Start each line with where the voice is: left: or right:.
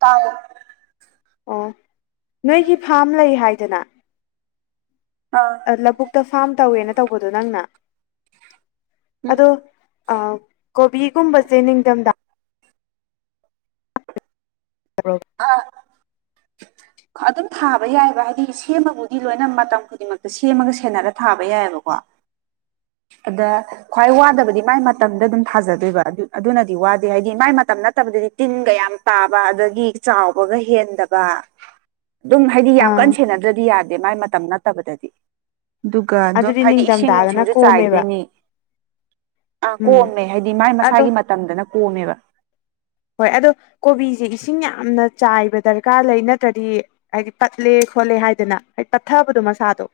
right: ꯇꯥꯏꯌ
left: ꯑꯣ ꯅꯣꯏꯒꯤ ꯐꯥꯔ꯭ꯝ ꯂꯩ ꯍꯥꯏꯗꯅ
right: ꯑ
left: ꯂꯧꯕꯨꯛꯇ ꯐꯥꯔ꯭ꯝ ꯇꯧꯋꯦꯅ ꯇꯧꯕꯗꯣ ꯅꯪꯅ
right: ꯎꯝ
left: ꯑꯗꯣ ꯀꯣꯕꯤꯒꯨꯝꯕꯁꯦ ꯅꯤꯡꯊꯝꯊꯥ ꯑꯣ [unintelligible]
right: ꯍꯥ [unintelligible]
left: [unintelligible]
right: ꯑꯗꯨꯝ ꯊꯥꯕ ꯌꯥꯏꯑꯕ ꯍꯥꯏꯗꯤ ꯁꯦꯝꯕꯕꯨꯗꯤ ꯂꯣꯏꯅ ꯃꯇꯝ ꯈꯨꯗꯤꯡꯃꯛꯇ ꯁꯦꯝꯃꯒ ꯁꯦꯟꯅꯔꯒ ꯊꯥꯕ ꯌꯥꯏꯑꯕꯀꯣ ꯑꯗꯥ ꯈ꯭ꯋꯥꯏ ꯋꯥꯗꯕꯗꯤ ꯃꯥꯏ ꯃꯇꯝꯗ ꯑꯗꯨꯝ ꯊꯥꯖꯗꯣꯏꯕ ꯑꯗꯨ-ꯑꯗꯨꯅꯗꯤ ꯋꯥꯗꯦ ꯍꯥꯏꯗꯤ ꯃꯥꯏ ꯃꯇꯝ ꯅꯠꯇꯕꯗꯨꯗꯤ ꯇꯤꯟꯒ ꯌꯥꯝ ꯇꯥꯕ ꯑꯗꯒꯤ ꯆꯥꯎꯕꯒ ꯍꯦꯟꯗꯕ ꯑꯗꯨꯝ ꯍꯥꯏꯗꯤ ꯌꯥꯝ
left: ꯑꯥ
right: ꯀꯟꯅ ꯁꯦꯟꯅꯗ꯭ꯔꯗꯤ ꯌꯥꯗꯦ ꯃꯥꯏ ꯃꯇꯝ ꯅꯠꯇꯕꯗꯗꯤ ꯑꯗꯨꯒ ꯑꯗꯨꯝ
left: ꯑꯗꯨꯗꯤ
right: ꯍꯥꯏꯗꯤ ꯏꯁꯤꯡ
left: ꯅꯤꯡꯊꯝꯊꯥꯗꯅ
right: ꯅꯨꯡꯁꯤꯡꯖꯨ
left: ꯀꯣꯝꯃꯦꯕ
right: ꯑꯥ
left: ꯎꯝ
right: ꯀꯣꯝꯃꯦ ꯍꯥꯏꯗꯤ ꯃꯥꯏ
left: ꯑꯗꯣ
right: ꯃꯁꯥꯒꯤ ꯃꯇꯝꯗꯅ ꯀꯣꯝꯃꯦꯕ
left: ꯍꯣꯏ ꯑꯗꯣ ꯀꯣꯕꯤꯖꯦ ꯏꯁꯤꯡ ꯌꯥꯝꯅ ꯆꯥꯏꯕ ꯗ꯭ꯔꯀꯥꯔ ꯂꯩ ꯅꯠꯇ꯭ꯔꯗꯤ ꯍꯥꯏꯗꯤ ꯄꯠꯂꯦ ꯈꯣꯠꯂꯦ ꯍꯥꯏꯗꯅ ꯍꯥꯏ ꯄꯠꯊꯕꯗꯣ ꯃꯁꯥꯗꯣ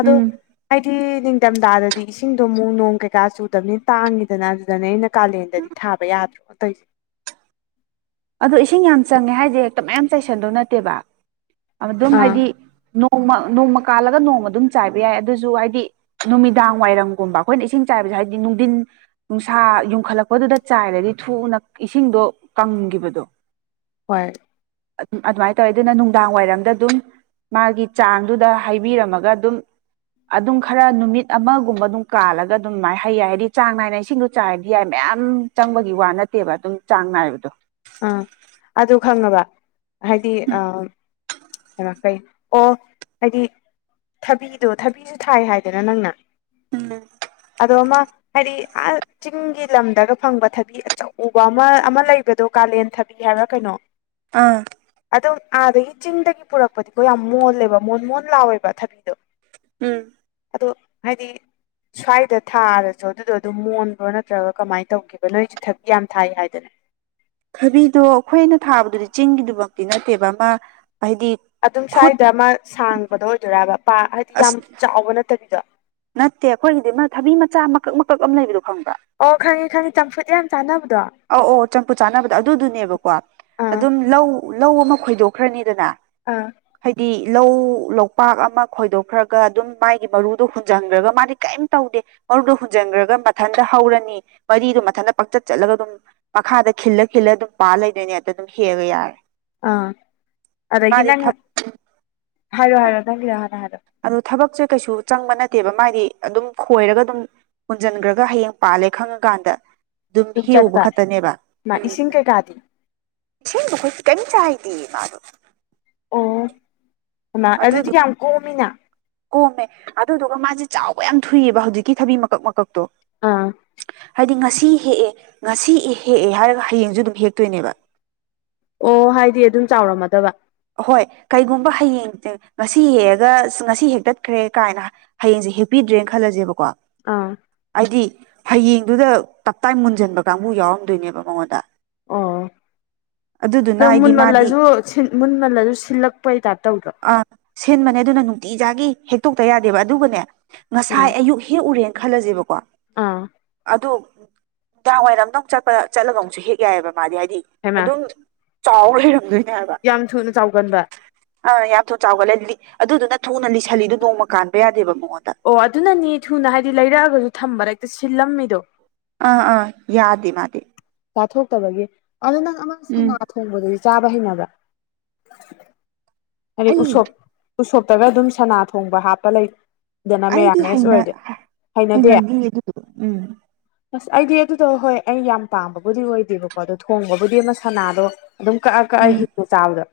left: ꯑꯗꯣ
right: ꯎꯝ
left: ꯍꯥꯏꯗꯤ ꯅꯤꯡꯗꯝꯗꯥꯗꯗꯤ ꯏꯁꯤꯡꯗꯣ ꯑꯃꯨꯛ ꯅꯣꯡ ꯀꯩꯀꯥ ꯆꯨꯗꯕꯅꯤꯅ ꯇꯥꯡꯉꯤꯗꯅ ꯑꯗꯨꯗꯅꯦ ꯑꯩꯅ ꯀꯥꯂꯦꯟꯗꯗꯤ ꯊꯥꯕ ꯌꯥꯗ꯭ꯔꯤꯕ ꯇꯩꯏꯖꯦ
right: ꯑꯗꯣ ꯏꯁꯤꯡ ꯌꯥꯝ ꯆꯪꯉꯦ ꯍꯥꯏꯗꯤ ꯍꯦꯛꯇ ꯃꯌꯥꯝ ꯆꯥꯏꯁꯟꯗꯧ ꯅꯠꯇꯦꯕ ꯑꯗꯨꯝ
left: ꯑꯥ
right: ꯍꯥꯏꯗꯤ ꯅꯣꯡꯃ ꯅꯣꯡꯃ ꯀꯥꯜꯂꯒ ꯅꯣꯡꯃ ꯑꯗꯨꯝ ꯆꯥꯏꯕ ꯌꯥꯏ ꯑꯗꯨꯁꯨ ꯍꯥꯏꯗꯤ ꯅꯨꯃꯤꯗꯥꯡ ꯋꯥꯏꯔꯝꯒꯨꯝꯕ ꯑꯩꯈꯣꯏꯅ ꯏꯁꯤꯡ ꯆꯥꯏꯕꯖꯦ ꯍꯥꯏꯗꯤ ꯅꯨꯡꯗꯤꯟ ꯅꯨꯡꯁꯥ ꯌꯨꯡꯈꯠꯂꯛꯄꯗꯨꯗ ꯆꯥꯏꯔꯗꯤ ꯊꯨꯅ ꯏꯁꯤꯡꯗꯣ ꯀꯪꯒꯤꯕꯗꯣ
left: ꯍꯣꯏ
right: ꯑꯗꯨꯝ-ꯑꯗꯨꯃꯥꯏꯅ ꯇꯧꯋꯦ ꯑꯗꯨꯅ ꯅꯨꯡꯗꯥꯡ ꯋꯥꯏꯔꯝꯗ ꯑꯗꯨꯝ ꯃꯥꯒꯤ ꯆꯥꯡꯗꯨꯗ ꯍꯩꯏꯕꯤꯔꯝꯃꯒ ꯑꯗꯨꯝ ꯑꯗꯨꯝ ꯈꯔ ꯅꯨꯃꯤꯠ ꯑꯃꯒꯨꯝꯕ ꯑꯗꯨꯝ ꯀꯥꯜꯂꯒ ꯑꯗꯨꯝ ꯃꯥꯏ ꯍꯩꯌꯥꯏ ꯍꯥꯏꯗꯤ ꯆꯥꯡ ꯅꯥꯏꯅ ꯏꯁꯤꯡꯗꯨ ꯆꯥꯏꯕꯗꯤ ꯌꯥꯏ ꯃꯌꯥꯝ ꯆꯪꯕꯒꯤ ꯋꯥ ꯅꯠꯇꯦꯕ ꯑꯗꯨꯝ ꯆꯥꯡ ꯅꯥꯏꯕꯗꯣ
left: ꯑꯥ ꯑꯗꯨ ꯈꯪꯉꯕ ꯍꯥꯏꯗꯤ ꯑꯥ ꯍꯩꯃ ꯀꯩ ꯑꯣ ꯍꯥꯏꯗꯤ ꯊꯕꯤꯗꯣ ꯊꯕꯤꯖꯨ ꯊꯥꯏ ꯍꯥꯏꯗꯅ ꯅꯪꯅ
right: ꯎꯝ
left: ꯑꯗꯣ ꯑꯃ ꯍꯥꯏꯗꯤ ꯑꯥ ꯆꯤꯡꯒꯤ ꯂꯝꯗꯒ ꯐꯪꯕ ꯊꯕꯤ ꯑꯆꯧꯕ ꯑꯃ-ꯑꯃ ꯂꯩꯕꯗꯣ ꯀꯥꯂꯦꯟ ꯊꯕꯤ ꯍꯥꯏꯕ꯭ꯔꯥ ꯀꯩꯅꯣ
right: ꯑꯥ
left: ꯑꯗꯨꯝ ꯑꯥꯗꯒꯤ ꯆꯤꯡꯗꯒꯤ ꯄꯨꯔꯛꯄꯗꯤꯀꯣ ꯌꯥꯝ ꯃꯣꯜꯂꯦꯕ ꯃꯣꯟ-ꯃꯣꯟ ꯂꯥꯎꯋꯦꯕ ꯊꯕꯤꯗꯣ
right: ꯎꯝ
left: ꯑꯗꯣ ꯍꯥꯏꯗꯤ ꯁ꯭ꯋꯥꯏꯗ ꯊꯥꯔꯖꯨ ꯑꯗꯨꯗꯣ ꯑꯗꯨꯝ ꯃꯣꯟꯕ꯭ꯔꯣ ꯅꯠꯇ꯭ꯔꯒ ꯀꯃꯥꯏꯅ ꯇꯧꯒꯦꯕ ꯅꯣꯏꯁꯨ ꯊꯕꯤ ꯌꯥꯝ ꯊꯥꯏ ꯍꯥꯏꯗꯅ
right: ꯊꯕꯤꯗꯣ ꯑꯩꯈꯣꯏꯅ ꯊꯥꯕꯗꯨꯗꯤ ꯆꯤꯡꯒꯤꯗꯨꯃꯛꯇꯤ ꯅꯠꯇꯦꯕ ꯑꯃ ꯍꯥꯏꯗꯤ
left: ꯑꯗꯨꯝ
right: ꯈꯨꯠ
left: ꯁ꯭ꯋꯥꯏꯗ ꯑꯃ ꯁꯥꯡꯕꯗꯣ ꯑꯣꯏꯗꯣꯏꯔꯕ ꯄꯥ ꯍꯥꯏꯗꯤ
right: ꯑꯁ
left: ꯌꯥꯝ ꯆꯥꯎꯕ ꯅꯠꯇꯕꯤꯗꯣ
right: ꯅꯠꯇꯦ ꯑꯩꯈꯣꯏꯒꯤꯗꯤ ꯊꯕꯤ ꯃꯆꯥ ꯃꯀꯛ-ꯃꯀꯛ ꯑꯃ ꯂꯩꯕꯗꯣ ꯈꯪꯕ꯭ꯔꯥ
left: ꯑꯣ ꯈꯪꯉꯤ'ꯈꯪꯉꯤ ꯆꯝꯐꯨꯠ ꯌꯥꯝ ꯆꯥꯟꯅꯕꯗꯣ
right: ꯑꯧ-ꯑꯧ ꯆꯝꯐꯨꯠ ꯆꯥꯟꯅꯕꯗꯣ ꯑꯗꯨꯗꯨꯅꯦꯕꯀꯣ
left: ꯑꯥ
right: ꯑꯗꯨꯝ ꯂꯧ-ꯂꯧ ꯑꯃ ꯈꯣꯏꯗꯣꯛꯈ꯭ꯔꯅꯤꯗꯅ
left: ꯑꯥ
right: ꯍꯥꯏꯗꯤ ꯂꯧ ꯂꯣꯛꯄꯥꯛ ꯑꯃ ꯈꯣꯏꯗꯣꯛꯈ꯭ꯔꯒ ꯑꯗꯨꯝ ꯃꯥꯥꯏꯒꯤ ꯃꯔꯨꯗꯣ ꯍꯨꯟ ꯍꯨꯟꯖꯟꯒ꯭ꯔꯒ ꯃꯥꯗꯤ ꯀꯔꯤꯝ ꯇꯧꯗꯦ ꯃꯔꯨꯗ ꯍꯨꯟꯖꯟꯒ꯭ꯔꯒ ꯃꯊꯟꯇ ꯍꯧꯔꯅꯤ ꯃꯔꯤꯗꯣ ꯃꯊꯟꯗ ꯄꯪꯆꯠ-ꯆꯠꯂꯒ ꯑꯗꯨꯝ ꯃꯈꯥꯗ ꯈꯤꯜꯂ-ꯈꯤꯜꯂ ꯑꯗꯨꯝ ꯄꯥꯜ ꯂꯩꯗꯣꯏꯅꯦ ꯑꯗꯗꯨꯝ ꯍꯦꯛꯑꯒ ꯌꯥꯔꯦ
left: ꯑꯥ ꯑꯗꯒꯤ
right: ꯃꯥꯗꯤ
left: ꯅꯪꯅ
right: ꯊꯕ
left: ꯍꯥꯏꯔꯣ-ꯍꯥꯏꯔꯣ ꯅꯪꯒꯤꯗꯣ ꯍꯥꯟꯅ ꯍꯥꯏꯔꯣ
right: ꯑꯗꯨ ꯊꯕꯛꯁꯦ ꯀꯩꯁꯨ ꯆꯪꯕ ꯅꯠꯇꯦꯕ ꯃꯥꯗꯤ ꯑꯗꯨꯝ ꯈꯣꯏꯔꯒ ꯑꯗꯨꯝ ꯍꯨꯟꯖꯤꯟꯒ꯭ꯔꯒ ꯍꯌꯦꯡ ꯄꯥꯜꯂꯦ ꯈꯪꯉꯀꯥꯟꯗ ꯑꯗꯨꯝ ꯍꯦꯛꯎꯕ ꯎꯕ ꯈꯛꯇꯅꯦꯕ
left: ꯃꯥ ꯏꯁꯤꯡ ꯀꯩꯀꯥꯗꯤ
right: ꯢꯁꯤꯡ ꯃꯈꯣꯏꯖꯨ ꯀꯩꯌꯤꯝ ꯆꯥꯏꯗꯤꯌꯦ ꯃꯥꯗꯨ
left: ꯑꯣ ꯍꯩꯃꯩ ꯑꯗꯨꯗꯤ
right: ꯑꯗꯨꯗꯣ
left: ꯀꯌꯥꯝ ꯀꯣꯝꯃꯤꯅ
right: ꯀꯣꯝꯃꯦ ꯑꯗꯨꯗꯨꯒ ꯃꯥꯖꯦ ꯆꯥꯎꯕ ꯌꯥꯝ ꯊꯨꯏꯑꯕ ꯍꯧꯖꯤꯛꯀꯤ ꯊꯕꯤ ꯃꯀꯛ-ꯃꯀꯛꯇꯣ
left: ꯑꯥ
right: ꯍꯥꯏꯗꯤ ꯉꯁꯤ ꯍꯦꯛꯑꯦ ꯉꯁꯤ ꯑꯦ ꯍꯦꯛꯑꯦ ꯍꯥꯏꯔꯒ ꯍꯌꯦꯡꯁꯨ ꯑꯗꯨꯝ ꯍꯦꯛꯇꯣꯏꯅꯦꯕ
left: ꯑꯣ ꯍꯥꯏꯗꯤ ꯑꯗꯨꯝ ꯆꯥꯎꯔꯝꯃꯗꯕ
right: ꯑꯍꯣꯏ ꯀꯩꯒꯨꯝꯕ ꯍꯌꯦꯡ ꯉꯁꯤ ꯍꯦꯛꯑꯒ ꯉꯁꯤ ꯍꯦꯛꯇꯠꯈ꯭ꯔꯦ ꯀꯥꯏꯅ ꯍꯌꯦꯡꯁꯦ ꯍꯦꯞꯄꯤꯗ꯭ꯔꯦꯅ ꯈꯜꯂꯁꯦꯕꯀꯣ
left: ꯑꯥ
right: ꯍꯥꯏꯗꯤ ꯍꯌꯦꯡꯗꯨꯗ ꯇꯞꯇꯥꯏ ꯃꯨꯟꯁꯤꯟꯕ ꯀꯥꯡꯕꯨ ꯌꯥꯎꯔꯝꯗꯣꯏꯅꯦꯕ ꯃꯉꯣꯟꯗ
left: ꯑꯣ
right: ꯑꯗꯨꯗꯨꯅ ꯍꯥꯏꯗꯤ ꯃꯥꯗꯤ
left: ꯁꯤ ꯃꯨꯟꯃꯜꯂꯁꯨ ꯁꯤꯜꯂꯛꯄꯩ ꯇꯥꯏꯞꯇꯧꯗ꯭ꯔꯣ
right: ꯑ ꯁꯦꯝꯕꯅꯦ ꯑꯗꯨꯅ ꯅꯨꯡꯇꯤꯖꯥꯒꯤ ꯍꯦꯛꯇꯣꯛꯇ ꯌꯥꯗꯦꯕ ꯑꯗꯨꯒꯅꯦ
left: ꯑꯥ
right: ꯉꯁꯥꯏ ꯑꯌꯨꯛ ꯍꯦꯛ ꯎꯔꯦꯅ ꯈꯜꯂꯁꯦꯕꯀꯣ
left: ꯑꯥ
right: ꯑꯗꯨ ꯅꯨꯡꯗꯥꯡ ꯋꯥꯏꯔꯝ ꯑꯃꯇ ꯑꯃꯨꯛ ꯆꯠꯄ ꯆꯠꯂꯒ ꯑꯃꯨꯛꯁꯨ ꯍꯦꯛ ꯌꯥꯏꯑꯕ ꯃꯥꯗꯤ ꯍꯥꯏꯗꯤ
left: ꯍꯩꯃꯥ
right: ꯑꯗꯨꯝ ꯆꯥꯎ ꯑꯗꯨꯅꯦꯗ
left: ꯌꯥꯝ ꯊꯨꯅ ꯆꯥꯎꯒꯟꯕ
right: ꯑ ꯌꯥꯝ ꯊ ꯆꯥꯎꯒꯠꯂ ꯑꯗꯨꯗꯨꯅ ꯊꯨꯅ ꯂꯤꯁꯜꯂꯤꯗꯨꯣ ꯅꯣꯡꯃ ꯀꯥꯟꯕ ꯌꯥꯗꯦꯕ ꯃꯉꯣꯟꯗ
left: ꯑꯣ ꯑꯗꯨꯅꯅꯦ ꯊꯨꯅ ꯍꯥꯏꯗꯤ ꯂꯩꯔꯛꯑꯒꯁꯨ ꯊꯝꯕ ꯍꯦꯛꯇ ꯁꯤꯜꯂꯝꯃꯤꯗꯣ
right: ꯑꯥ ꯑꯥ ꯌꯥꯗꯦ ꯃꯥꯗꯤ
left: ꯇꯥꯊꯣꯛꯇꯕꯒꯤ ꯑꯗꯨ ꯅꯪ ꯑꯃ
right: ꯎꯝ
left: ꯊꯣꯡꯕꯗꯗꯤ ꯆꯥꯕ ꯍꯩꯅꯕ ꯑꯗꯩ
right: ꯑꯩ
left: ꯎꯁꯣꯞ ꯎꯁꯣꯞꯇꯒ ꯑꯗꯨꯝ ꯁꯅꯥ ꯊꯣꯡꯕ ꯍꯥꯞꯄ ꯂꯩ ꯗꯅ
right: ꯑꯩꯗꯤ
left: ꯃꯦꯔꯥꯃꯦꯁ
right: ꯍꯩꯅ
left: ꯑꯣꯏꯔꯗꯤ ꯍꯩꯅꯗꯦ
right: ꯍꯩꯅꯒꯤ ꯑꯗꯨꯗꯣ ꯎꯝ
left: ꯑꯁ ꯑꯩꯗꯤ ꯑꯗꯨꯗꯣ ꯍꯣꯏ ꯑꯩ ꯌꯥꯝ ꯄꯥꯝꯕꯕꯨꯗꯤ ꯑꯣꯏꯗꯦꯕꯀꯣ ꯑꯗꯣ ꯊꯣꯡꯕꯕꯨꯗꯤ ꯑꯃ ꯁꯅꯥꯗꯣ ꯑꯗꯨꯝ ꯀꯛꯑ ꯀꯛꯑ
right: ꯎꯝ
left: ꯍꯤꯡꯉ ꯆꯥꯕꯗꯣ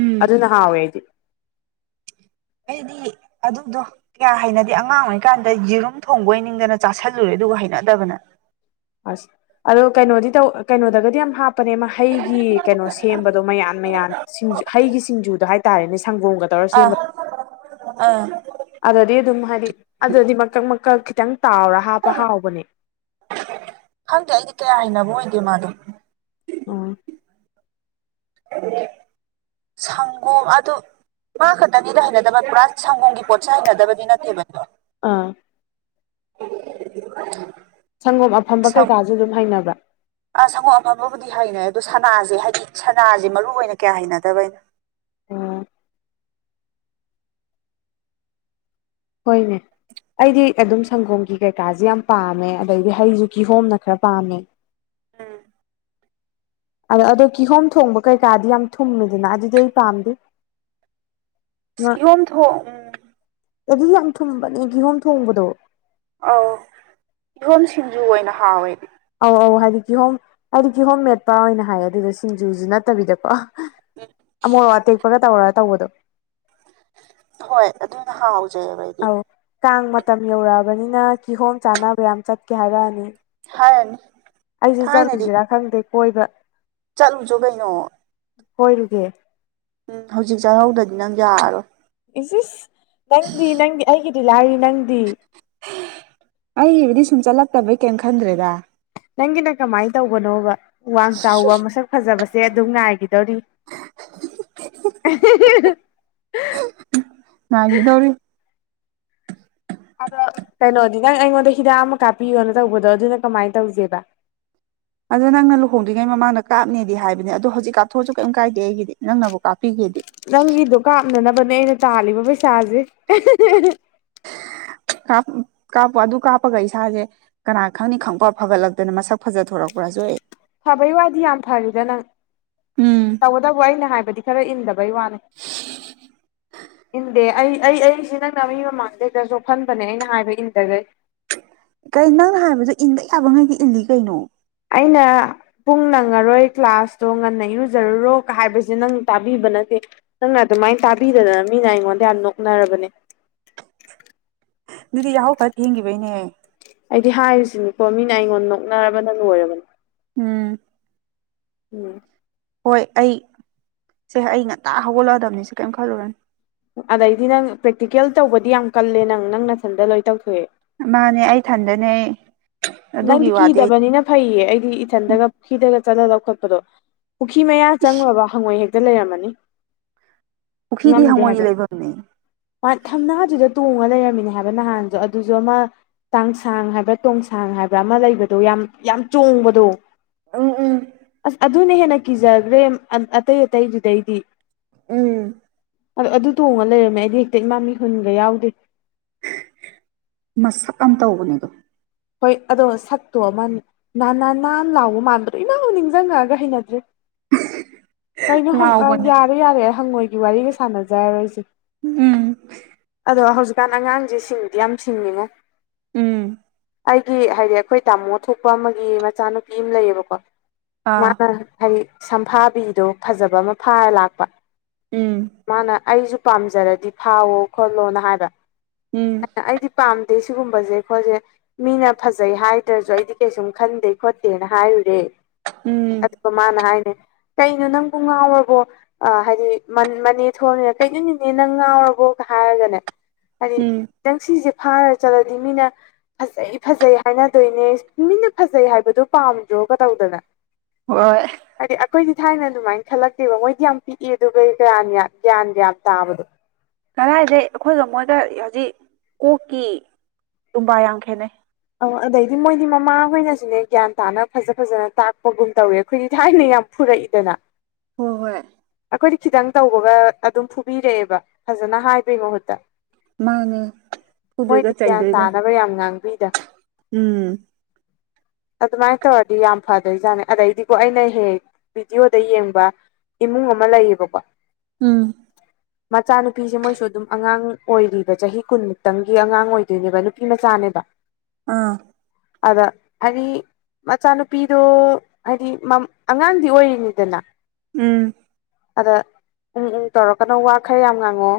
right: ꯎꯝ
left: ꯑꯗꯨꯅ ꯍꯥꯎꯋꯦ ꯑꯩꯗꯤ
right: ꯑꯩꯗꯤ ꯑꯗꯨꯗꯣ ꯀꯌꯥ ꯍꯥꯏꯅꯗꯦ ꯑꯉꯥꯡ ꯑꯣꯏꯔꯤꯀꯥꯟꯗ ꯌꯦꯔꯨꯝ ꯊꯣꯡꯕ ꯑꯣꯏꯅꯤꯡꯗꯅ ꯆꯥꯥꯁꯜꯂꯨꯔꯦ ꯑꯗꯨꯒ ꯍꯅꯗꯕꯅ
left: ꯑꯁ ꯑꯗꯣ ꯀꯩꯅꯣꯗꯤ ꯇꯧ ꯀꯩꯅꯣꯗꯒꯗꯤ ꯌꯥꯝ ꯍꯥꯞꯄꯅꯦ ꯃꯍꯩꯒꯤ ꯀꯩꯅꯣ ꯁꯦꯝꯕꯗꯣ ꯃꯌꯥꯟ ꯃꯌꯥꯟ ꯁꯤꯡꯖꯨ ꯍꯩꯒꯤ ꯁꯤꯡꯖꯨꯗꯣ ꯍꯥꯏꯇꯥꯔꯦꯅꯦ ꯁꯪꯒꯣꯝꯒ ꯇꯧꯔꯒ ꯁꯦꯝꯕꯗ
right: ꯑꯥ ꯑꯥ
left: ꯑꯗꯨꯗꯗꯤ ꯑꯗꯨꯝ ꯍꯥꯏꯗꯤ ꯑꯗꯨꯗꯗꯤ ꯃꯀꯛ ꯃꯀꯛ ꯈꯤꯇꯪ ꯇꯥꯎꯔ ꯍꯥꯞꯄ ꯍꯥꯎꯕꯅꯦ
right: ꯈꯪꯗꯦ ꯑꯩꯗꯤ ꯀꯌꯥ ꯍꯅꯕ ꯑꯣꯏꯗꯦ ꯃꯥꯗꯣ
left: ꯑꯣ
right: ꯁꯪꯒꯣꯝ ꯑꯗꯨ ꯃꯥ ꯈꯛꯇꯅꯤꯗ ꯍꯩꯅꯗꯕ ꯄꯨꯔꯥ ꯁꯪꯒꯣꯝꯒꯤ ꯄꯣꯠꯁ ꯍꯩꯅꯗꯕꯗꯤ ꯅꯠꯇꯦꯕꯗꯣ
left: ꯑꯥ
right: [unintelligible]
left: ꯁꯪꯒꯣꯝ ꯑꯐꯝꯕ ꯀꯩꯀꯥꯁꯨ ꯑꯗꯨꯝ ꯍꯩꯅꯕ꯭ꯔꯥ
right: ꯑ ꯁꯪꯒꯣꯝ ꯑꯐꯝꯝꯕꯕꯨꯗꯤ ꯍꯩꯅꯩ ꯑꯗꯣ ꯁꯅꯥꯁꯦ ꯍꯥꯏꯗꯤ ꯁꯅꯥꯁꯦ ꯃꯔꯨꯏ ꯑꯣꯏꯅ ꯀꯌꯥ ꯍꯩꯅꯗꯕꯅꯣ
left: ꯑ ꯍꯣꯏꯅꯦ ꯑꯩꯗꯤ ꯑꯗꯨꯝ ꯁꯪꯒꯣꯝꯒꯤ ꯀꯩꯀꯥꯁꯦ ꯌꯥꯝ ꯄꯥꯝꯃꯦ ꯑꯗꯩꯗꯤ ꯍꯩꯁꯨ ꯀꯤꯍꯣꯝꯅ ꯈꯔ ꯄꯥꯝꯃꯦ
right: ꯎꯝ
left: ꯑꯗꯣ ꯑꯗꯣ ꯀꯤꯍꯣꯝ ꯊꯣꯡꯕ ꯀꯩꯀꯥꯗꯤ ꯌꯥꯝ ꯊꯨꯝꯃꯦꯗꯅ ꯑꯗꯨꯗꯤ ꯑꯩ ꯄꯥꯝꯗꯦ
right: ꯀꯤꯍꯣꯝ ꯊ
left: ꯑꯗꯨꯗꯤ ꯌꯥꯝ ꯊꯨꯝꯕꯅꯦ ꯀꯤꯍꯣꯝ ꯊꯣꯡꯕꯗꯣ
right: ꯑꯧ ꯏꯤꯍꯣꯝ ꯁꯤꯡꯖꯨ ꯑꯣꯏꯅ ꯍꯥꯎꯋꯦꯗꯤ
left: ꯑꯧ ꯑꯧ ꯍꯥꯏꯗꯤꯀꯤ ꯍꯣꯝ ꯍꯥꯏꯗꯤꯀꯤ ꯍꯣꯝ ꯃꯦꯠ ꯄꯥ ꯑꯣꯏꯅ ꯍꯥꯏ ꯑꯗꯨꯗ ꯁꯤꯡꯖꯨꯁꯨ ꯅꯠꯇꯕꯤꯗꯀꯣ ꯑꯃꯣꯠꯣ ꯑꯇꯦꯛꯄꯒ ꯇꯧꯔꯒ ꯇꯧꯕꯗꯣ
right: ꯍꯣꯏ ꯑꯗꯨꯅ ꯍꯥꯎꯖꯩꯑꯕ ꯑꯩꯗꯤ
left: ꯑꯧ ꯀꯥꯡ ꯃꯇꯝ ꯌꯧꯔꯛꯑꯕꯅꯤꯅ ꯀꯤꯍꯣꯝ ꯆꯥꯅꯕ ꯌꯥꯝ ꯆꯠꯀꯦ ꯍꯥꯏꯔꯛꯑꯅꯤ
right: ꯍꯥꯏꯔꯅꯤ
left: ꯑꯩꯁꯦ ꯆꯠꯂꯨꯁꯤꯔꯥ ꯈꯪꯗꯦ ꯀꯣꯏꯕ
right: ꯆꯠꯂꯨ ꯆꯣ ꯀꯩꯅꯣ
left: ꯀꯣꯏꯔꯨꯒꯦ
right: ꯎꯝ ꯍꯧꯖꯤꯛ ꯆꯥꯛꯍꯧꯗꯗꯤ ꯅꯪ ꯌꯥꯔꯔꯣꯏ
left: ꯏꯁ ꯑꯦꯁ ꯅꯪꯗꯤ ꯅꯪꯗꯤ ꯑꯩꯒꯤꯗꯤ ꯂꯥꯏꯔꯤ ꯅꯪꯗꯤ
right: ꯑꯩꯕꯨꯗꯤ ꯁꯨꯝ ꯆꯠꯂꯛꯇꯕꯩ ꯀꯔꯤꯝ ꯈꯟꯗ꯭ꯔꯦꯗ
left: ꯅꯪꯒꯤꯅ ꯀꯃꯥꯏꯅ ꯇꯧꯕꯅꯣꯕ ꯋꯥꯡ ꯆꯥꯎꯕ ꯃꯁꯛ ꯐꯖꯕꯁꯦ ꯑꯗꯨꯝ ꯉꯥꯏꯈꯤꯗꯧꯔꯤ
right: ꯃꯥꯒꯤ ꯇꯧꯔꯤ
left: ꯑꯗꯣ ꯀꯩꯅꯣꯗꯤ ꯅꯪ ꯑꯩꯉꯣꯟꯗ ꯍꯤꯗꯥꯛ ꯑꯃ ꯀꯥꯞꯄꯤꯌꯣꯅ ꯇꯧꯕꯗꯣ ꯑꯗꯨꯅ ꯀꯃꯥꯏꯅ ꯇꯧꯁꯦꯕ
right: ꯑꯗꯣ ꯅꯪ ꯂꯨꯍꯣꯡꯗ꯭ꯔꯤꯉꯩ ꯃꯃꯥꯡꯗ ꯀꯥꯞꯅꯦꯗꯤ ꯍꯥꯏꯕꯅꯦ ꯑꯗꯣ ꯍꯧꯖꯤꯛ ꯀꯥꯞꯊꯣꯛꯑꯁꯨ ꯀꯔꯤꯝ ꯀꯥꯏꯗꯦ ꯑꯩꯒꯤꯗꯤ ꯅꯪꯅꯕꯨ ꯀꯥꯞꯄꯤꯒꯦꯗꯤ
left: ꯅꯪꯒꯤꯗꯣ ꯀꯥꯞꯅꯅꯕꯅꯦ ꯑꯩꯅ ꯇꯥꯜꯂꯤꯕ ꯄꯩꯁꯥꯁꯦ
right: ꯀꯥꯞꯄ ꯑꯗꯨ ꯀꯥꯞꯄꯒ ꯏꯁꯥꯁꯦ ꯀꯅꯥ ꯈꯪꯅꯤ ꯈꯪꯕ ꯐꯒꯠꯂꯛꯇꯅ ꯃꯁꯛ ꯐꯖꯗꯣꯔꯛꯄ꯭ꯔꯥꯁꯨ ꯑꯦ
left: ꯐꯕꯩ ꯋꯥꯗꯤ ꯌꯥꯝ ꯐꯔꯗ ꯅꯪ
right: ꯎꯝ
left: ꯇꯧꯒꯗꯕꯨ ꯑꯩꯅ ꯍꯥꯏꯕꯗꯤ ꯈꯔ ꯏꯟꯗꯕꯩ ꯋꯥꯅꯦ ꯏꯟꯗꯦ ꯑꯩ ꯑꯩ ꯑꯩꯁꯤꯦ ꯅꯪꯅ ꯃꯤ ꯃꯃꯥꯡꯗꯩꯗꯁꯨꯍꯟꯕꯅꯦ ꯑꯩꯅ ꯍꯥꯏꯕ ꯏꯟꯗꯒꯩ
right: ꯀꯩ ꯅꯪꯅ ꯍꯥꯏꯕꯗ ꯏꯟꯕ ꯌꯥꯕꯉꯩꯗꯤ ꯏꯜꯂꯤ ꯀꯩꯅꯣ
left: ꯑꯩꯅ ꯄꯨꯡ ꯅꯪꯉꯔꯣꯏ ꯀ꯭ꯂꯥꯁꯇꯣ ꯉꯟꯅ ꯏꯔꯨꯖꯔꯨꯔꯣ ꯍꯥꯏꯕꯁꯦ ꯅꯪ ꯇꯥꯕꯤꯕ ꯅꯠꯇꯦ ꯅꯪꯅ ꯑꯗꯨꯃꯥꯏꯅ ꯇꯥꯕꯤꯗꯗꯅ ꯃꯤꯅ ꯑꯩꯉꯣꯟꯗ ꯌꯥꯝ ꯅꯣꯛꯅꯔꯕꯅꯦ
right: ꯑꯗꯨꯗꯤ ꯌꯥꯍ ꯈꯔ ꯊꯦꯡꯈꯤꯕꯩꯅꯦ
left: ꯑꯩꯗꯤ ꯍꯥꯏꯔꯤꯁꯤꯅꯤꯀꯣ ꯃꯤꯅ ꯑꯩꯉꯣꯟꯗ ꯅꯣꯛꯅꯔꯕꯅ ꯂꯣꯏꯔꯕꯅꯤ
right: ꯎꯝ
left: ꯎꯝ
right: ꯍꯣꯏ ꯑꯩ ꯁꯦ ꯑꯩ ꯉꯟꯇꯥ ꯍꯧꯒꯠꯂꯛꯑꯗꯕꯅꯤꯁꯦ ꯀꯔꯤꯝ ꯈꯜꯂꯨꯔꯅꯤ
left: ꯑꯗꯩꯗꯤ ꯅꯪ ꯄ꯭ꯔꯦꯛꯇꯤꯀꯦꯜ ꯇꯧꯕꯗꯤ ꯌꯥꯝ ꯀꯜꯂꯦ ꯅꯪ ꯅꯪ ꯅꯊꯟꯗ ꯂꯣꯏ ꯇꯧꯊꯣꯛꯑꯦ
right: ꯃꯥꯅꯦ ꯑꯩꯊꯟꯗꯅꯦ
left: ꯅꯪꯗꯤ ꯀꯤꯗꯕꯅꯤꯅ ꯐꯩꯌꯦ ꯑꯩꯗꯤ ꯏꯊꯟꯗꯒ ꯐꯤꯗꯒ ꯆꯠꯂ ꯂꯧꯈꯠꯄꯗꯣ ꯄꯨꯈꯤ ꯃꯌꯥ ꯆꯪꯪꯂꯨꯔꯕꯥ ꯍꯪꯉꯣꯏ ꯍꯦꯛꯇ ꯂꯩꯔꯝꯃꯅꯤ
right: ꯄꯨꯈ꯭ꯔꯤꯗꯤ
left: ꯉꯝꯗꯦ
right: ꯍꯪꯉꯣꯏꯒꯤ ꯂꯩꯐꯝꯅꯦ
left: ꯍꯥꯏꯕ ꯊꯝꯅꯥꯖꯤꯗ ꯇꯣꯡꯉ ꯂꯩꯔꯝꯃꯤꯅꯦ ꯍꯥꯏꯕ ꯅꯍꯥꯟꯁꯨ ꯑꯗꯨꯁꯨ ꯑꯃ ꯆꯥꯡꯁꯥꯡ ꯍꯥꯏꯕ꯭ꯔꯥ ꯇꯣꯡꯁ ꯊꯥꯡ ꯍꯥꯏꯕ꯭ꯔꯥ ꯑꯃ ꯂꯩꯕꯗꯣ ꯌꯥꯝ ꯌꯥꯝ ꯆꯣꯡꯕꯗꯣ
right: ꯎꯝ ꯎꯝ
left: ꯑꯁ ꯑꯗꯨꯅ ꯍꯦꯟꯅ ꯀꯤꯖꯈ꯭ꯔꯦ ꯑꯇꯩ ꯑꯇꯩꯗꯨꯗꯩꯗꯤ
right: ꯎꯝ
left: ꯑꯗꯣ ꯑꯗꯨ ꯇꯣꯡꯉ ꯂꯩꯔꯝꯃꯦ ꯑꯩꯗꯤ ꯍꯦꯛꯇ ꯏꯃꯥ ꯃꯤ ꯍꯨꯟꯒ ꯌꯥꯎꯗꯦ
right: ꯃꯁꯛ ꯑꯃ ꯇꯧꯕꯅꯦ ꯑꯗꯣ
left: ꯍꯣꯏ ꯑꯗꯣ ꯁꯛꯇꯣ ꯑꯃ ꯅꯅꯥ ꯅꯥꯟ ꯂꯥꯎꯕ ꯃꯟꯕꯗꯨ ꯑꯦꯃꯥꯑꯣ ꯅꯤꯡꯖꯪꯉꯥꯒ ꯍꯩꯅꯗ꯭ꯔꯤ ꯀꯩꯅꯣ
right: ꯂꯥꯎꯕꯅꯦ
left: ꯌꯥꯔꯦ ꯌꯥꯔꯦ ꯍꯪꯉꯣꯏꯒꯤ ꯋꯥꯔꯤꯒ ꯁꯥꯟꯅꯖꯔꯔꯣꯏꯁꯦ
right: ꯎꯝ
left: ꯑꯗꯣ ꯍꯧꯖꯤꯛꯀꯥꯟ ꯑꯉꯥꯡꯁꯦ ꯁꯤꯡꯗꯤ ꯌꯥꯝ ꯁꯤꯡꯉꯤꯉꯣ
right: ꯎꯝ
left: ꯑꯩꯒꯤ ꯍꯥꯏꯗꯤ ꯑꯩꯈꯣꯏ ꯇꯥꯃꯣ ꯊꯣꯛꯄ ꯑꯃꯒꯤ ꯃꯆꯥꯅꯨꯄꯤ ꯑꯃ ꯂꯩꯌꯦꯕꯀꯣ
right: ꯑꯥ
left: ꯃꯥꯅ ꯍꯥꯏꯗꯤ ꯁꯝꯐꯥꯕꯤꯗꯣ ꯐꯖꯕ ꯑꯃ ꯐꯥꯔ ꯂꯥꯛꯄ
right: ꯎꯝ
left: ꯃꯥꯅ ꯑꯩꯁꯨ ꯄꯥꯝꯖꯔꯗꯤ ꯐꯥꯎꯋꯣ ꯈꯣꯠꯂꯣꯅ ꯍꯥꯏꯕ
right: ꯎꯝ
left: ꯑꯩꯅ ꯑꯩꯗꯤ ꯄꯥꯝꯗꯦ ꯁꯤꯒꯨꯝꯕꯁꯦ ꯑꯩꯈꯣꯏꯁꯦ ꯃꯤꯅ ꯐꯖꯩ ꯍꯥꯏꯗ꯭ꯔꯁꯨ ꯑꯩꯗꯤ ꯀꯩꯁꯨꯝ ꯈꯟꯗꯦ ꯈꯣꯠꯇꯦꯅ ꯍꯥꯏꯔꯨꯔꯦ
right: ꯎꯝ
left: ꯑꯗꯨꯒ ꯃꯥꯅ ꯍꯥꯏꯅꯦ ꯀꯩꯅꯣ ꯅꯪꯕꯨ ꯉꯥꯎꯔꯕꯣ ꯑ ꯍꯥꯏꯗꯤ ꯃꯅꯦ ꯊꯣꯛꯅꯤꯅ ꯀꯩꯅꯣ ꯅꯤꯅꯦ ꯅꯪ ꯉꯥꯎꯔꯕꯣꯒ ꯍꯥꯏꯔꯒꯅꯦ ꯍꯥꯏꯗꯤ
right: ꯎꯝ
left: ꯅꯪ ꯁꯤꯁꯦ ꯐꯥꯔ ꯆꯠꯂꯗꯤ ꯃꯤꯅ ꯐꯖꯩ ꯐꯖꯩ ꯍꯥꯏꯅꯗꯣꯏꯅꯦ ꯃꯤꯅ ꯐꯖꯩ ꯍꯥꯏꯕꯗꯨ ꯄꯥꯝꯗ꯭ꯔꯣꯒ ꯇꯧꯗꯅ
right: ꯍꯣꯏ
left: ꯍꯥꯏꯗꯤ ꯑꯩꯈꯣꯏꯗꯤ ꯊꯥꯏꯅ ꯑꯗꯨꯃꯥꯏꯅ ꯈꯜꯂꯛꯇꯦꯕ ꯃꯣꯏꯗꯤ ꯌꯥꯝ ꯄꯤꯛꯏ ꯑꯗꯨꯒ ꯒ꯭ꯌꯥꯟꯒ ꯌꯥꯝ ꯇꯥꯕꯗꯣ
right: ꯀꯗꯥꯏꯗꯩ ꯑꯩꯈꯣꯏꯒ ꯃꯣꯏꯗ ꯍꯧꯖꯤꯛ ꯀꯣꯛꯀꯤ ꯇꯨꯝꯕꯥ ꯌꯥꯝ ꯈꯦꯠꯅꯩ
left: ꯑ ꯑꯗꯩꯗꯤ ꯃꯣꯏꯗꯤ ꯃꯃꯥ ꯍꯣꯏꯅꯁꯨꯅꯦ ꯒ꯭ꯌꯥꯟ ꯇꯥꯅ ꯐꯖ ꯐꯖꯅ ꯇꯥꯛꯄꯒꯨꯝ ꯇꯧꯔꯦ ꯑꯩꯈꯣꯏꯗꯤ ꯊꯥꯏꯅ ꯌꯥꯝ ꯐꯨꯔꯛꯏꯗꯅ
right: ꯍꯣꯏ ꯍꯣꯏ
left: ꯑꯩꯈꯣꯏꯗꯤ ꯈꯤꯇꯪ ꯇꯧꯕꯒ ꯑꯗꯨꯝ ꯐꯨꯕꯤꯔꯛꯑꯦꯕ ꯐꯖꯅ ꯍꯥꯏꯕꯩ ꯃꯍꯨꯠꯇ
right: ꯃꯥꯅꯦ
left: ꯃꯣꯏꯗꯤ
right: ꯐꯨꯗꯣꯏꯒ
left: ꯒ꯭ꯌꯥꯟ
right: ꯆꯩꯗꯣꯏꯒ
left: ꯇꯥꯅꯕ ꯌꯥꯝ ꯉꯥꯡꯕꯤꯗ
right: ꯎꯝ
left: ꯑꯗꯨꯃꯥꯏꯅ ꯇꯧꯔꯗꯤ ꯌꯥꯝ ꯐꯗꯣꯏꯖꯥꯠꯅꯤ ꯑꯗꯩꯗꯤꯀꯣ ꯑꯩꯅ ꯍꯦꯛ ꯍꯦꯛ ꯚꯤꯗꯤꯑꯣꯗ ꯌꯦꯡꯕ ꯏꯃꯨꯡ ꯑꯃ ꯂꯩꯌꯦꯕꯀꯣ
right: ꯎꯝ
left: [inaudible] ꯃꯆꯥꯅꯨꯄꯤꯁꯦ ꯃꯣꯏꯁꯨ ꯑꯗꯨꯝ ꯑꯉꯥꯡ ꯑꯣꯏꯔꯤꯕ ꯆꯍꯤ ꯀꯨꯟꯃꯨꯛꯇꯪꯒꯤ ꯑꯉꯥꯡ ꯑꯣꯏꯗꯣꯏꯅꯦꯕ ꯅꯨꯄꯤ ꯃꯆꯥꯅꯦꯕ
right: ꯑꯥꯡ
left: ꯑꯗ ꯍꯥꯢꯗꯤ ꯃꯆꯥꯅꯨꯄꯤꯗꯣ ꯍꯥꯏꯗꯤ ꯑꯉꯥꯡꯗꯤ ꯑꯣꯏꯔꯤꯅꯤꯗꯅ
right: ꯎꯝ
left: ꯑꯗ ꯎꯝ ꯎꯝ ꯇꯧꯔꯛꯀꯅꯣ ꯋꯥ ꯈꯔ ꯌꯥꯝ ꯉꯥꯡꯉꯛꯑꯣ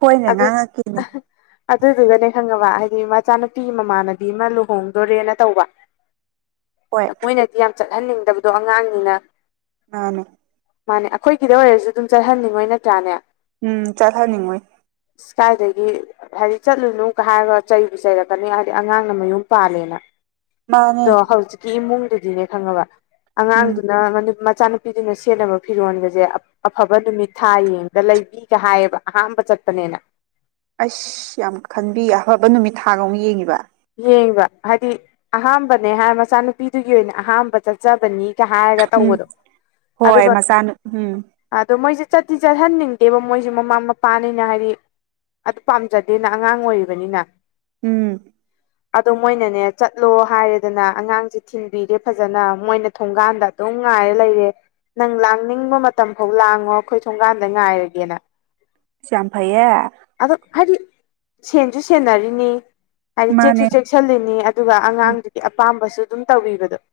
right: ꯍꯣꯏꯅꯦ
left: ꯑꯗꯨ
right: ꯉꯥꯡꯉꯛꯈꯤꯅꯦ
left: ꯑꯗꯨꯗꯨꯒꯅꯦ ꯈꯪꯉꯕ ꯍꯥꯏꯗꯤ ꯃꯆꯥꯅꯨꯄꯤ ꯃꯅꯕꯤ ꯑꯃ ꯂꯨꯍꯣꯡꯗꯣꯔꯦꯅ ꯇꯧꯕ
right: ꯍꯣꯏ
left: ꯃꯣꯏꯅ ꯌꯥꯝ ꯆꯠꯍꯟꯅꯤꯡꯗꯕꯗꯣ ꯑꯉꯥꯡꯅꯤꯅ
right: ꯃꯥꯅꯦ
left: ꯃꯥꯅꯦ ꯑꯩꯈꯣꯏꯒꯤꯗ ꯑꯣꯏꯔꯁꯨ ꯑꯗꯨꯝ ꯆꯠꯍꯟꯅꯤꯡꯉꯣꯏ ꯅꯠꯇ꯭ꯔꯥꯅꯦ
right: ꯎꯝ ꯆꯠꯍꯟꯅꯤꯡꯉꯣꯏ
left: ꯏꯁꯀꯥꯏꯗꯒꯤ ꯍꯥꯏꯗꯤ ꯆꯠꯂꯨꯅꯨꯒ ꯍꯥꯏꯔꯒ ꯆꯩꯕꯨ ꯆꯩꯔꯛꯀꯅꯤ ꯑꯉꯥꯡꯅ ꯃꯌꯨꯝ ꯄꯥꯜꯂꯦꯅ
right: ꯃꯥꯅꯦ
left: ꯑꯗꯣ ꯍꯧꯖꯤꯛꯀꯤ ꯏꯃꯨꯡꯗꯨꯗꯤꯅꯦ ꯈꯪꯉꯕ
right: ꯎꯝ
left: ꯑꯉꯥꯡꯗꯨꯅ ꯃꯆꯥꯅꯨꯄꯤ ꯄꯤꯗꯨꯅ ꯁꯦꯠꯅꯕ ꯐꯤꯔꯣꯟꯒꯁꯦ ꯑꯐꯕ ꯅꯨꯃꯤꯠ ꯊꯥ ꯌꯦꯡꯗ ꯂꯩꯕꯤ ꯍꯥꯏ ꯑꯍꯥꯟꯕ ꯆꯄꯅꯦꯅ
right: ꯑꯁ ꯌꯥꯝ ꯈꯟꯕꯤ ꯑꯐꯕ ꯅꯨꯃꯤꯠ ꯊꯥꯒ ꯑꯃꯨꯛ ꯌꯦꯡꯉꯤꯕ
left: ꯌꯦꯡꯕ ꯍꯥꯏꯗꯤ ꯑꯍꯥꯝꯕꯅꯦ ꯍꯥꯏ ꯃꯆꯥꯅꯨꯄꯤꯗꯨꯒꯤ ꯑꯣꯏꯅ ꯑꯍꯝꯕ ꯆꯠ ꯆꯕꯅꯤꯒ ꯍꯥꯏꯔꯒ
right: ꯎꯝ
left: ꯇꯧꯕꯗꯣ
right: ꯍꯣꯏ
left: ꯑꯗꯨꯒꯅꯩ
right: ꯃꯆꯥꯅꯨ ꯎꯝ
left: ꯑꯗꯣ ꯃꯣꯏꯁꯦ ꯆꯠꯇꯤ ꯆꯠꯍꯟꯅꯤꯡꯗꯦꯕ ꯃꯣꯏꯁꯦ ꯃꯃꯥ ꯃꯄꯥꯅꯤꯅ ꯍꯥꯏꯗꯤ ꯑꯗꯨ ꯄꯥꯝꯖꯗꯦꯅ ꯑꯉꯥꯡ ꯑꯣꯏꯔꯤꯕꯅꯤꯅ
right: ꯎꯝ
left: ꯑꯗꯣ ꯃꯣꯏꯅꯅꯦ ꯆꯠꯂꯣ ꯍꯥꯏꯔꯦꯗꯅ ꯑꯉꯥꯡꯁꯦ ꯊꯤꯟꯕꯤꯔꯦ ꯐꯖꯅ ꯃꯣꯏꯅ ꯊꯣꯡꯒꯥꯟꯗ ꯗꯨꯝ ꯉꯥꯏꯔꯦ ꯂꯩꯔꯦ ꯅꯪ ꯂꯥꯡꯅꯤꯡꯕ ꯃꯇꯝ ꯐꯥꯎ ꯂꯥꯡꯉꯣ ꯑꯩꯈꯣꯏ ꯊꯣꯡꯒꯥꯟꯗ ꯉꯥꯏꯔꯒꯦꯅ
right: ꯏꯁ ꯌꯥꯝꯐꯩꯌꯦ
left: ꯑꯗꯣ ꯍꯥꯏꯗꯤ ꯁꯦꯟꯁꯨ ꯁꯦꯟꯅꯔꯤꯅꯤ ꯍꯥꯏꯗꯤ ꯆꯦꯛꯁꯨ
right: ꯃꯥꯅꯦ
left: ꯆꯦꯛꯁꯤꯜꯂꯤꯅꯤ ꯑꯗꯨꯒ
right: ꯎꯝ
left: ꯑꯉꯥꯡꯗꯨꯒꯤ ꯑꯄꯥꯝꯕꯁꯨ ꯑꯗꯨꯝ ꯇꯧꯕꯤꯕꯗꯣ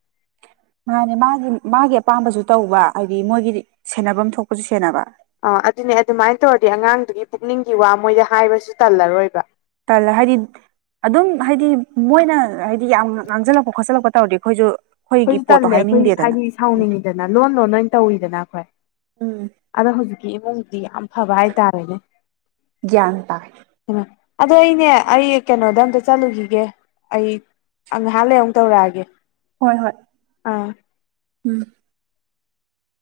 right: ꯃꯥꯅꯦ ꯃꯥꯒꯤ ꯃꯥꯒꯤ ꯑꯄꯥꯝꯕꯁꯨ ꯇꯧꯕ ꯍꯥꯏꯗꯤ ꯃꯣꯏꯒꯤꯗꯤ ꯁꯦꯟꯅꯐꯝ ꯊꯣꯛꯄꯁꯨ ꯁꯦꯟꯅꯕ
left: ꯑ ꯑꯗꯨꯅꯦ ꯑꯗꯨꯃꯥꯏꯅ ꯇꯧꯔꯗꯤ ꯑꯉꯥꯡꯗꯨꯒꯤ ꯄꯨꯛꯅꯤꯡꯒꯤ ꯋꯥ ꯃꯣꯏꯗ ꯍꯥꯏꯕꯁꯨ ꯇꯜꯂꯔꯣꯏꯕ
right: ꯇꯜꯂ ꯍꯥꯏꯗꯤ ꯑꯗꯨꯝ ꯍꯥꯏꯗꯤ ꯃꯣꯏꯅ ꯍꯥꯏꯗꯤ ꯌꯥꯝ ꯉꯥꯡꯁꯤꯜꯂꯛꯄ ꯈꯣꯠꯆꯜꯂꯛꯄ ꯇꯧꯔꯗꯤ ꯑꯩꯈꯣꯏꯁꯨ ꯑꯩꯈꯣꯏꯒꯤ
left: ꯑꯈꯣꯏꯁꯨ
right: ꯄꯣꯠꯇꯣ
left: ꯇꯜꯂꯦ ꯑꯈꯣꯏ
right: ꯍꯥꯏꯅꯤꯡꯗꯦꯗꯅ
left: ꯍꯥꯏꯗꯤ
right: ꯎꯝ
left: ꯁꯥꯎꯅꯤꯡꯉꯤꯗꯅ ꯂꯣꯟ ꯂꯣꯟ ꯑꯣꯏꯅ ꯇꯧꯋꯤꯗꯅ ꯑꯈꯣꯏ
right: ꯎꯝ
left: ꯑꯗꯣ ꯍꯧꯖꯤꯛꯀꯤ ꯏꯃꯨꯡꯗꯤ ꯌꯥꯝ ꯐꯕ ꯍꯥꯏꯇꯥꯔꯦꯅꯦ
right: ꯒ꯭ꯌꯥꯟ ꯇꯥꯏ
left: ꯍꯩꯃꯥ ꯑꯗꯣ ꯑꯩꯅꯦ ꯑꯩ ꯀꯩꯅꯣꯗ ꯑꯝꯇ ꯆꯠꯂꯨꯈꯤꯒꯦ ꯑꯩ ꯑ ꯉꯍꯥꯛ ꯂꯩꯔ ꯑꯃꯨꯛ ꯇꯧꯔꯛꯑꯒꯦ
right: ꯍꯣꯏ ꯍꯣꯏ
left: ꯑꯥ
right: ꯎꯝ